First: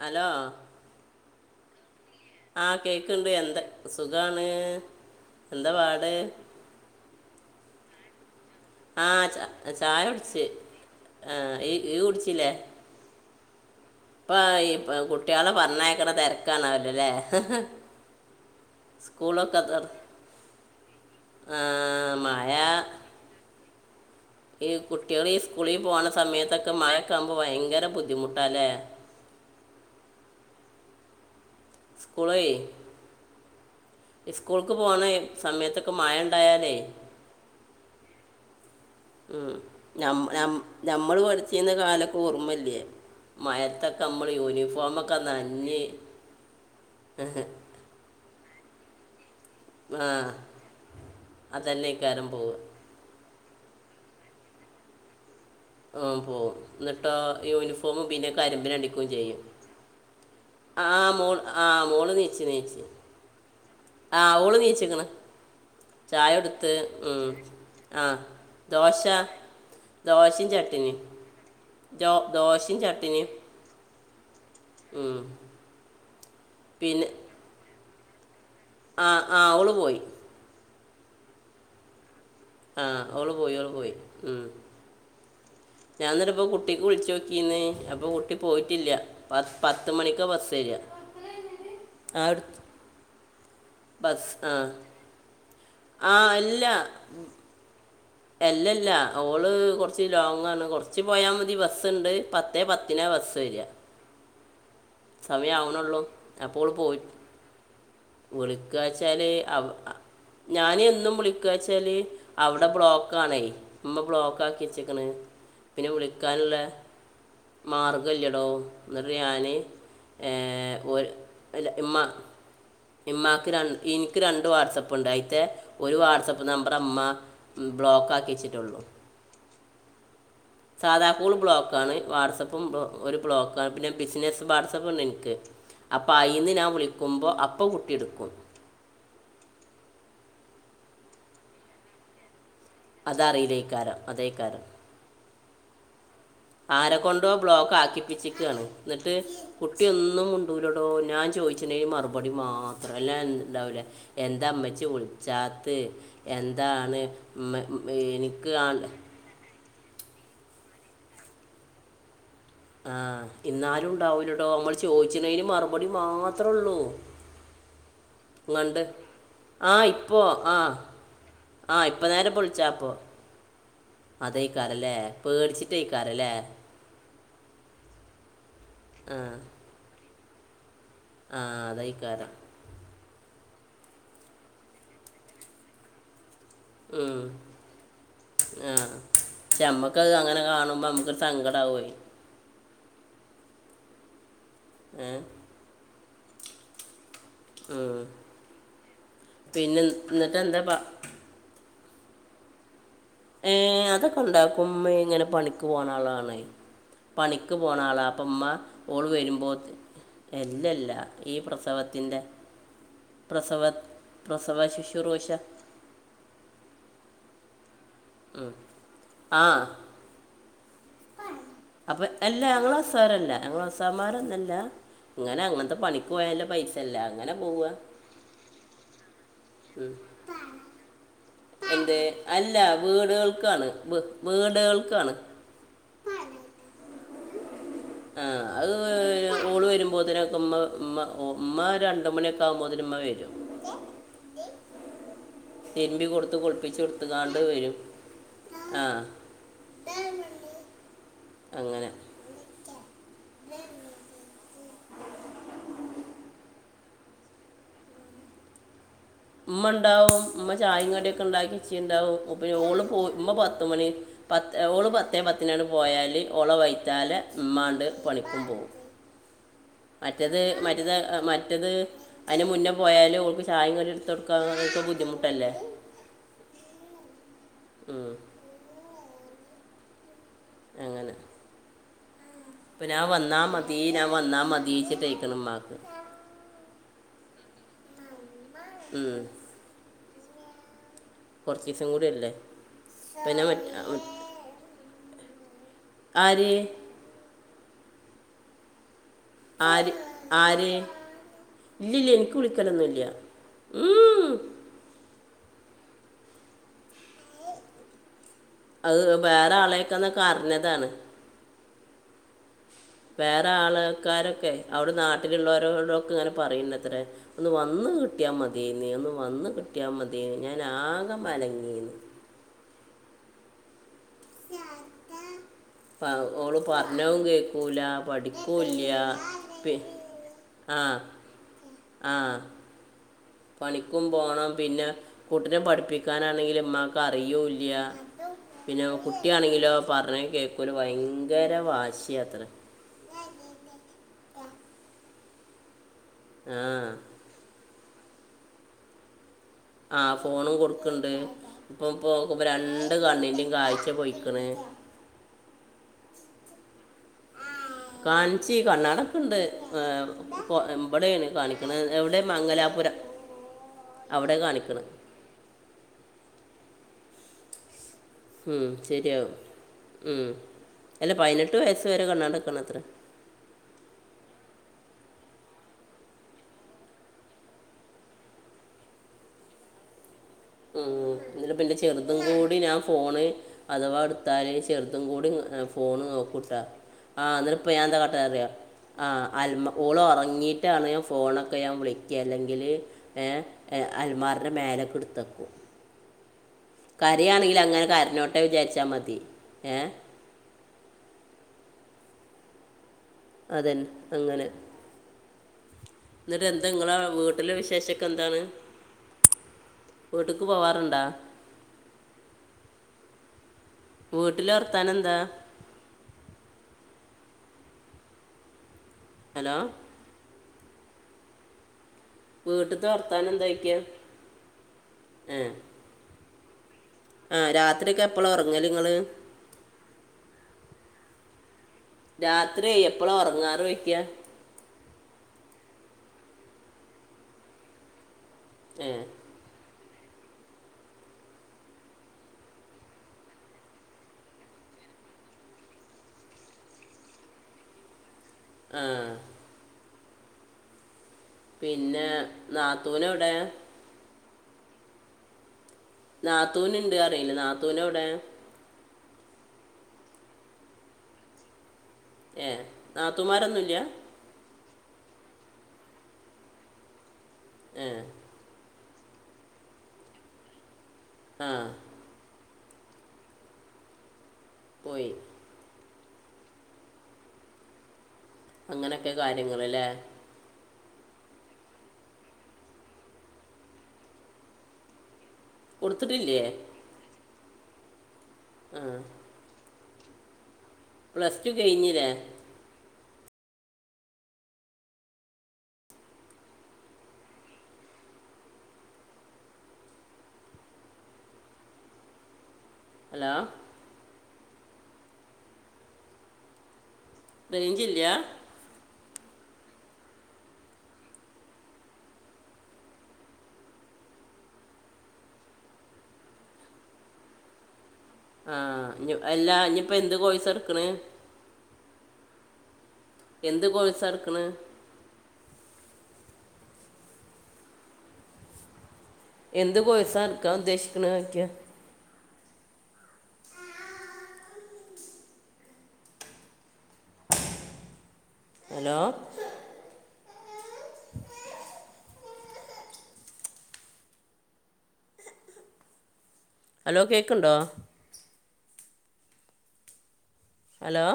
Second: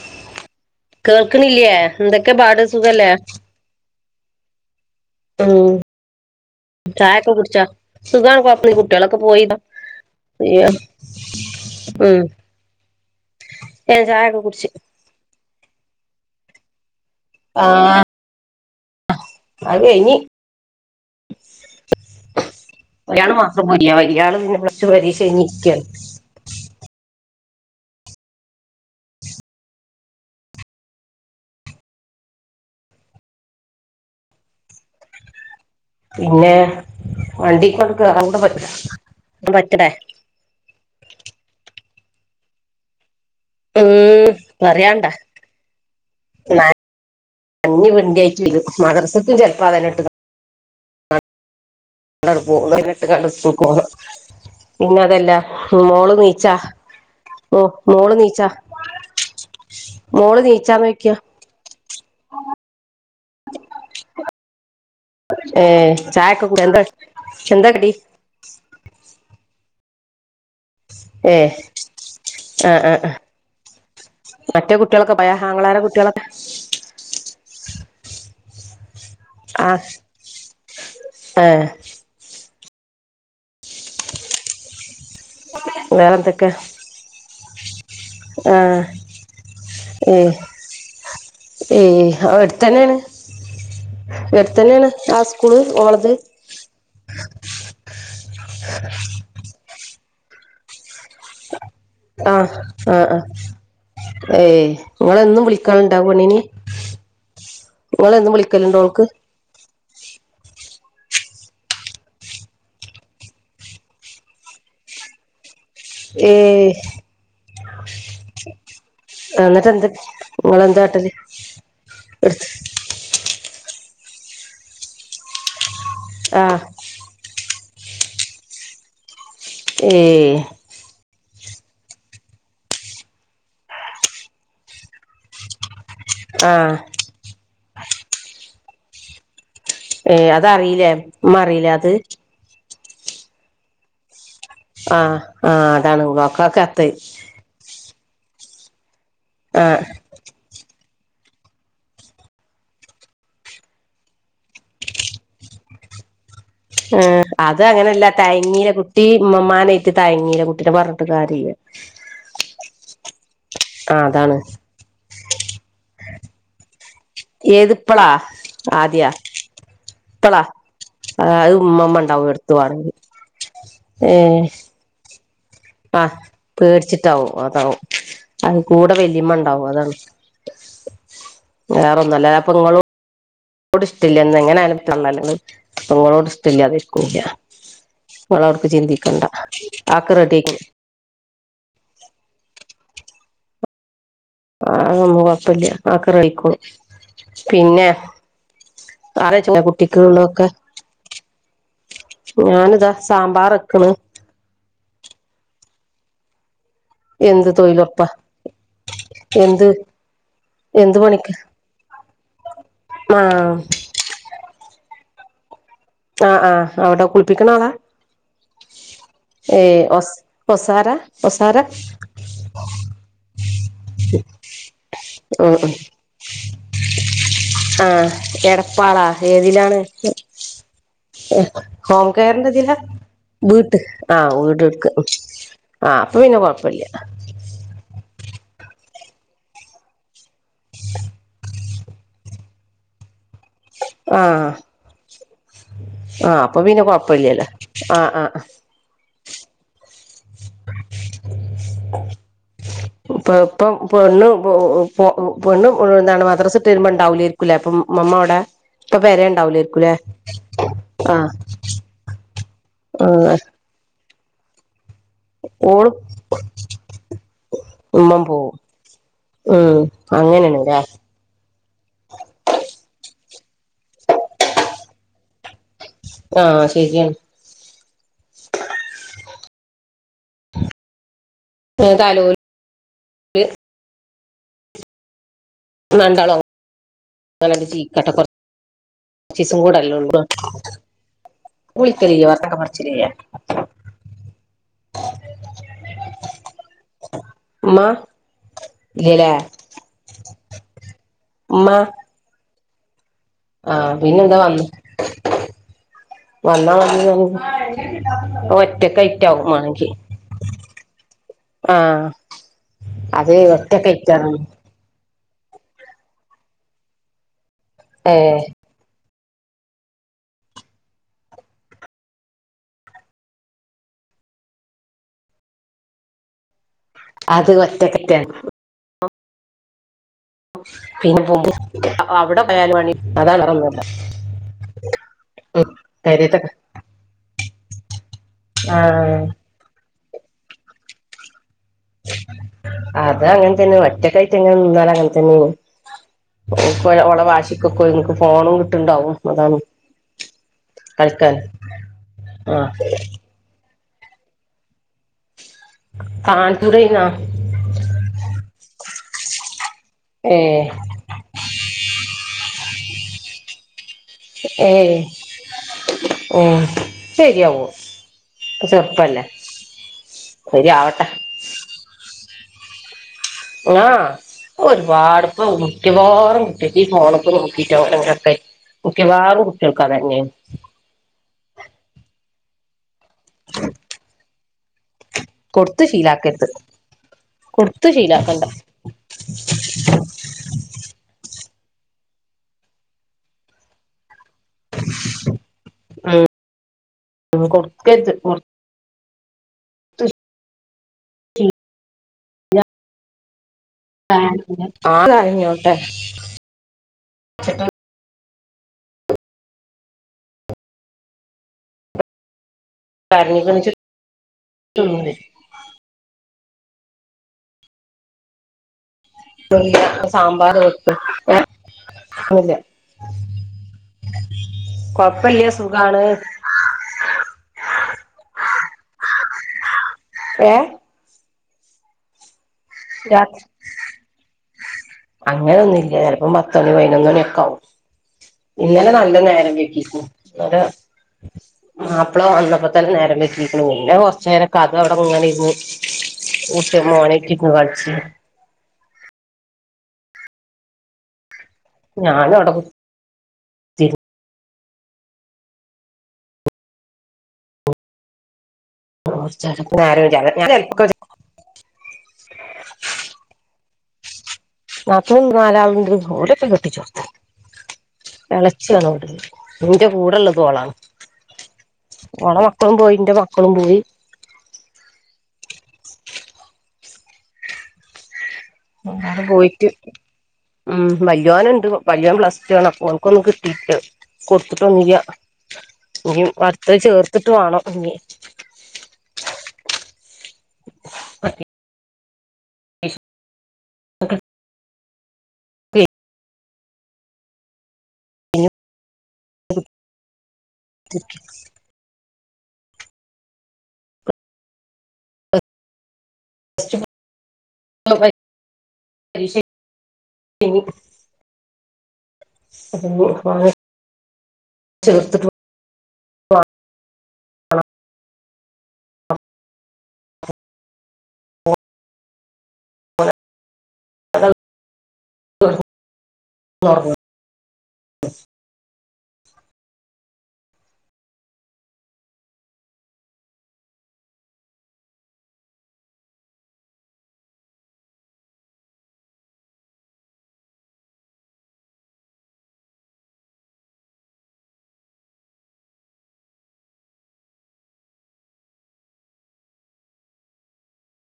Hello കേൾക്കണില്ലേ എന്തൊക്കെ പാട് സുഖല്ലേ സുഖാണ് എന്താ പാട് സുഖാ കൊഴ ആഹ് ചായ കുടിച്ച് ആഹ് ഈ ഇയ്യ്‌ ഉം കുടിച്ച്ല്ലേ ചായൊക്കെ കുടിച്ച് കുട്ടികളെ പറഞ്ഞയക്ക്ണ തിരക്കാണാവല്ടെ ല്ലേ ആഹ് സ്കൂളൊക്കെ തൊ ആ മഴ ഒരാള് മാത്രം പോരിയാ വലിയാള് പിന്നെ ഈ പ്ലസ് ടു പരീക്ഷ കുട്ടികൾ ഈ സ്കൂളിൽ കഴിഞ്ഞിരിക്കയാണ് പോണ സമയത്തൊക്കെ മഴക്കമ്പ ഭയങ്കര ബുദ്ധിമുട്ടല്ലേ സ്കൂള സ്കൂൾക്ക് പോണ സമയത്തൊക്കെ മഴ പിന്നെ ഉണ്ടായാലേ വണ്ടി കൊണ്ട് കേയറണ്ട പറ്റില്ല ഉം ഞമ്മള് പഠിച്ചുന്ന കാലൊക്കെ ഓർമ്മല്ലയേ മയത്തൊക്കെ നമ്മൾ ഉം പറയാണ്ട യൂണിഫോമൊക്കെ നനഞ്ഞ് മദർസത്തിും ചെിലപ്പ അത ആ ഇട്ട് [unintelligible] അതന്നെ ഇക്കാരം ക പോു പോവുക എന്നിട്ട് കണ്ട പോു പിന്നെ അതല്ല [unintelligible] ആ മോള് പോ നീച്ചാ എന്നിട്ടോ മോ യൂണിഫോമ മോള് പിന്നെ നീച്ചാ കരിമ്പിന അടിക്കയും ചെയ്യും മോള് നീച്ചാന്ന് ആ ചോദിക്കാ മോൾ ആ മോള് ബി സ് സി നേഴ്സ് ആ ആവോളം ഏ ചായക്ക കൂട എന്ത ഉം. ചന്ത കടി ആ ദോശ ദോശയും ചേട്ടക്ക ഏ ചോ ആ ദോശയും ആ ചട്ടന്ിയ മറ്റേ കുട്ടികളൊക്കെ പയഹാങ്കളാര കുട്ടികളൊക്കെ പിന്ന [unintelligible] ആ ആ അവഓള് പോയി ആഏ ആഹ് അവഓള് പോയി അവഓള് പോയി ഉ ഞൻ എന്നിട്ട ഇപ്പോ വേറെന്തൊക്കെ കുട്ടിക്ക് വിളിച്ചു ന്ന് അപ്പൊ കുട്ടി ആ പോയിട്ടില്ല പ പത്ത് മണിക്ക് ബസ് വരിക ആ ഏയ്വിടുത്ത എടുത്ത് തന്നെയാണ് എവിടുത്തന്നെയാണ് ആ സ്കൂള് ഓളത് ആഹ എല്ല അല്ലല്ല ഓള് കൊറ കുറച്ച് ലോങ്ങ ആണ് കുറച്ച് പോയാൽ മതി ബസ്സ് ആഹ് ആഹ ആഹ ഏ നിങ്ങളും സമയം ആവണുള്ളൂ വിളിക്കാനുണ്ടാവ പണി അപ്പോൾ ഓള് പോയി നിങ്ങളും വിളിക്കലുണ്ടോ അവൾക്ക് അ് [unintelligible] ഞാന എന്നും വിളിക്കച്ചാല് അവിടെ ബ്ലോക്ക് ആണേ അമ്മ ബ്ലോക്ക് ആക്കിച്ചേക്കണ് പിന്നെ ഏ വിളിക്കാനുള്ള മാർഗംമല്ലടോ എന്നിട്ട് ഞാന് നിങ്ങളെന്താട്ടത് എടു ഉമ്മാക്ക് ര എനിക്ക് രണ്ട് വാട്സആപ്പ് ഉണ്ട് അയിത്തെ ഒരു ആ വാട്്സആപ്പ് നമ്പർ അമ്മ ബ്ലോക്ക് ആക്കി വെച്ചിട്ടുള്ളൂ ഏ [unintelligible] കാതാക്കൂൾ ബ്ലോക്കാണ് വാട്സആപ്പും ഒരു ബ്ലോക്കാണ് പിന്നെ ബിസിനസ്സ് വാട്സആപ്പുണ്ട് എനിക്ക് അപ്പൊ അയിന്ന് ആ ഞാൻ വിളിക്കുമ്പോ അപ്പ കുട്ടി എടുക്കും ഏ അതറിയിലേ ഉ അറിയില അത് അതഅറിലെയ്കാരം അതേയ്കാരം ആഹ് ആഹ് അതാണ് ഉകം ആരകൊണ്ടോ ബ്ലോക്ക് ആക്കിപ്പിച്ചിക് ആണ് ന്നട്ട് ആഹ് കുട്ടിയൊന്നും മുണ്ടൂലൊ ട്ടോ ഞാൻ ചോയ്ച്ച്ണെന് മറുപടി മാത്രം എല്ല എന്ത് ണ്ടാഊലെ എന്താ മ്മച്ചി വിള്ച്ചാത്ത് ആ അത് അങ്ങന അല്ല എനിക്ക് തയ്ങ്ങിലെ ആ- കുട്ടി ഇമ്മമാനെ റ്റ് തയങ്ങീല കുട്ടിന പറഞ്ഞിട്ടൂം കാര്യ ഇല്ല ആ ഇന്നാലും ണ്ടാഊലടോ അമ്മള് ചോയ്ച്ച്ണേന് മറുപടി മാത്ര ഒള്ളൂ ഏത് പ്പളാ ആദിആ ആ ഇപ്പോ ആ അത് ആ ഉമ്മമ്മ ഇപ്പന്നേര ഉണ്ടാവും പ്പം എടുത്തു ൾച്ചാപ്പോ വാണെങ്കി ഏഹ് അതെയ്ക്കാര ല്ലേ പേട്ച്ചിട്ടെയ്ക്കാര ല്ലേ ട്ടാഉം അതാഉം അയ് കൂട ആ വെല്ലിമ്മ ണ്ടാഉം അതാണ് ആ വേറൊന്നു അതേക്കാരം എല്ലാ പ്പെങ്ങളും ന്നോട് ഷ്ടില്ലന്ന് എങ്ങനയലും തള്ളലള് പെങ്ങളോട് ഉം, ഇഷ്ടല്ലാതിരിക്കൂല ങ്ങളൗട്ക്ക് ആ ചിന്തിക്കണ്ട പക്ഷെ നമ്മക്കത് അഒക്ക റെഡി അങ്ങനെ അയ്കൊളു കാണുമ്പോൾ നമുക്കൊരു സങ്കടമാവുമേ ഏ ആയ്നൊന്നും കൊയ്പ്പല്ല ആഒക്കറൈയ്ക്കോളും പിന്നെ ഉം. ആറയ്ചൂലേ പിന്നെ എന്നിട്ട് കുട്ടിക്ള്ളൊക്കേ എന്താ പ- ഞാന് താ സാമ്പാറ് എക്ക്ണ് ഉമ്മേയ്ങ്ങനെ പണിക്ക് പോണ ആളാണ് എന്ത് പണിക്ക് പോണ ആളാ തൊഴിലുറപ്പാ അപ്പ മ്മ ഓള് എന്ത് വരുമ്പോത് എല്ലല്ല എന്ത് പണിക്ക് ഈ പ്രസവത്തിന്റെ ആ പ്രസവ പ്രസവ ശിശ്റുഷ ആ ആ ഔടെ കുളിപ്പിക്ക്ണ ആളാ മ് [unintelligible] ഏഹ് ഒസ് ഒസാരാ? അപെ എല്ല ഞങ്ങളൊസ്സാരല്ല ഞങ്ങളൊസ്സാംമാരൊന്നു എല്ല മ് മ് അങ്ങനെ പോവുക ആ എടപ്പാളാ ഏതിലാണ്? [unintelligible] എന്തേ കെയറിന്റെ അല്ല ഇതിലാ വീടുകൾക്കാണ് വീട്ട് വ് ആ വീട് എടുക്ക് വീടുകൾക്കാണ് ആ അപ്പം പിന്നെ കൊഴ്പ്പല്ല്യ ആഹ് അയ് ഓള് വരുമ്പോത്ത്നൊക്ക ഉമ്മ മ്മ ഓ മ്മാ രണ്ട്മണിഒക്ക ആഉമ്പോതിന് മ്മ വെരും ആഹ് തിര്മ്പി കൊട്ത്ത് കുളിപ്പിച്ച് ഒട്ത്ത്കാണ്ട് വെരും ആ ആ ആ അങ്ങനെ പ്പ പ്പം പെണ്ണും പോഉം പെണ്ണ് എന്താണ് മദ്റസ്ട്ട് എരുമ്പോ ഇണ്ടാഊലേര്ക്കുലേ അപ്പം മമ്മ ഔടെ മ്മ ണ്ടാഉം മ്മ ചായിം കടിഒക്ക ആഹ് ണ്ടാക്കി എച്ചി ണ്ടാഉം ഉപയോ ഓള് പോയ് മ്മ ആഹ് പത്തുമണി പത്തെ ഓളു പത് പത്തെേ പത്തിനാട്ട് ഓളും പോയാല് ഓള വൈത്താലെ മ്മാണ്ട് ഉമ്മം പണിക്കും പോവും പോഉം ഉം മറ്റത് അങ്ങനെയാണ്ല്ലേ മറ്റത് മറ്റത് അയ്ന് മുന്ന പോയാ ല് ഓൾക്ക് ചായിം കടിം ഇട്ത്തൊട്ക്കാൻ ഓക്ക് ബുദ്ധിമുട്ടല്ലേ ആഹ് ശെരി ആണ് ഉം, ങനെ താലോൽ പ്പം ഞാം വന്നാ മതി ഞാം വന്നാ മതിച്ചിട്ടയ്ക്ക്ണ് മ്മാ ഇന്നണ്ടാളും ങ്ങനണ്ട് ജീക്കട്ടെ ഉം, കൊർച്ചീസും കൂടല്ലെ ഒള്ളൂ [unintelligible] കുറച്ച് ദിവസം കൂടി വിളിക്കല അല്ലേ വർത്തക്കെ മറിച്ചില്ല്യ ആ മ ആര് ആര ഇല്ലല്ല എനിക്ക് വിളിക്കലൊന്നുംല്ല ആഹ പിന്നെ എന്താ വന്ന വന്ന അത് ഒറ്റക്കയിറ്റാവ വേറെ വേണെങ്കി ആളെയൊക്കെന്നൊക്കെ അറിഞ്ഞതാണ് ആഹ വേറെ ആൾക്കാരൊക്കെ അവിടെ നാട്ടിലുള്ളവരോടൊക്കെ ഇങ്ങനെ പറയുന്നത്രേ ഒന്ന് വന്ന് കിട്ടിയാൽ ഏഹ് മതി നീന്ന് വന്ന കിട്ടിയാൽ മതിയ ഞാൻ ആകെ അലങ്ങീന്ന് ഓള് പറഞ്ഞും അത് കേക്കൂല ഒറ്റക്കറ്റാണ് പഠിക്കൂല്ല പെ പിന്നെ പോ ആ അവിടെ വയാല വണി പണിക്കും പോണം പിന്നെ കൂട്ടനെ ഉം പെരേത്തൊക്കെ പഠിപ്പിക്കാനാണെങ്കില ഉമാക്ക് അറിയൂല്ല പിന്നെ ആഹ് കുട്ടിയാണെങ്കിലോ പറഞ്ഞ കേക്കല് ഭയങ്കര വാശി അത്ര അത അങ്ങനെ തന്നെ ഒറ്റക്കായിയിട്ട് എങ്ങനെ നിന്നാാല അങ്ങനെ തന്നെയ ആ അവള വാശിക്കൊക്കെ നിങ്ങക്ക് ഫോണും കിട്ടുണ്ടാവും അതാണ് ആഹ ഫോണും കൊടുക്കണ്ട് കളിക്കാൻ ഇപ്പൊ പോ ഇ ആഹ് രണ്ട് കണ്ണിന്റെയും കാഴ് ഒ പോൊയിക്കണ കാണട്ടറന കാണിച്ചു കണ്ണാടൊക്കെ ഉണ്ട് ഏഹ് എവിടെയാണ് കാണിക്കണ എവിടെ മംഗലാപുരം അവിടെ കാണിക്കണം ഏയ് ആ ശരിയാവോ ഉം ചെറുപ്പല്ലേ ശരിയാവും ഉം ശരിയാവട്ടെ അല്ല പതിനെട്ട് വയസ് വരെ കണാ ക്കണത്ര ആഹ ഒരുപാട് ഇപ്പ മുറ്റവാാറ മുട്ടട്ട് ഫോണൊക്കെ നോക്കിട്ടാൊക്കെ ക്കെ വേറും കുട്ടികൾക്കാതന്നെയെ ഉ എന്ന പിന്നെ ചെറുതും കൂടി ഞാ ഫോണ് അഥവാ എടുത്താല് ചെറു അതും കൂടി കൊടുത്ത് ഫോണ് ശീലാക്കരുത് നോക്കൂട്ടാ ആഹ നിപ്പ കൊടുത്ത് എന്താക്കട്ട ശീലാക്കണ്ട അറിയ ആ അമ ഓള ഉറങ്ങീട്ടാണ് ഞ ഫോൺ ഒക്കെ ഞാൻ വിളക്കുക അല്ലെങ്കിൽ അൽമാറിൻ്റെ മേലൊക്കെ എടുത്ത്ക്ക ഉം കരിയാണെങ്കിൽ അങ്ങനെ കൊടുക്കരുത് കരനോട്ടേ കൊടുത്ത് വിചാരിച്ചാ മതി ഏ അതന്നെ ആ അങ്ങനെ ആ കഞ്ഞോ എന്നിട്ട് എന്താ നിങ്ങളെ വീട്ടിലെ വിശേഷക്കെ എന്താണ് വീട്ടക്ക് പോവാറുണ്ടാ കണിക്കിച്ച വീട്ടില വർത്തൻ എന്താ ഹലോ സാമ്പാർ വെക്ക ആണില്ല വീട്ടിലത്തെ വർത്താനം എന്താ ചോദിക്കുക കൊഴപ്പില്ല സുഖാണ് ആഹ രാത്രി ഒക്കെ എപ്പളാ ഉറങ്ങല് നിങ്ങള് ഏഹ രാത്രിയ എപ്പളാ രാത്രി ഉറങ്ങാറ് വയ്ക്കാ ചിലപ്പം പത്ത മണി പതിനൊന്ന് മണിയൊക്കെ ആകും ഇന്നലെ ഏ നല്ല നേരം വക്കി അ മാപ്പിള വന്നപ്പോ തന്നെ നേരം വെറ്റിരിക്കണ പിന്നെ കൊറച്ച നേരൊക്കെ അത് അവിടെ ഇങ്ങനെ ഇരുന്നു ഉട്ട മന കട്ടണ പടച്ച ആഹ പിന്നെ ഞാനും അവിടെ നാത്തൂന എവിടെ കുത്തിരുന്ന് നാത്തൂന്ണ്ട് അറിയില്ല നാത്തൂന് എവിടെ [unintelligible] ഏ നാത്തുമാരൊന്നുല്ലേ നാത്തൂന് നാലാളുണ്ട് ഓലൊക്കെ കെട്ടിച്ചോട്ത്ത ഏ ഇന്റെ കൂടെ ഉള്ളത് ഓളാണ്. ആഹ് ഓളെ മക്കളും പോയി ന്റെ മക്കളും പോയി പോയി അങ്ങനൊക്കെയാ എല്ലാരും കാര്യങ്ങൾ പോയിട്ട് ല്ലേ ഉം വല്യോൻ ഉണ്ട് വല്യോൻ പ്ലസ് റ്റു ആണ് ഓൻക്ക് ഒന്നും കിട്ടീട്ട്ല്ല കൊടുത്തിട്ടൊന്നുല്ല. ഇനി കൊടുത്തിട്ടില്ലേ വർത്തത് ചേർത്തിട്ട് വേണം ഇനി ആ പ്ലസ് ടു കഴിഞ്ഞില്ലേ [unintelligible] [unintelligible] ഹലോ [unintelligible] റേഞ്ച് ഇല്ല പ [unintelligible] അപ്പോൾ ചേർത്തിട്ട് ആഹ് അല്ലാ ഇനിയിപ്പം എന്ത് കോഴസാ എടുക്കണത് എന്ത് കോഴ്സാ എടുക്കണെ [unintelligible] എന്ത് കോഴ്സ് ആണ് എടുക്കാൻ ഉദ്ദേശിക്കുന്നത് ചോയ്ക ഹലോ ഹലോ കേക്കുണ്ടോ ഹലോ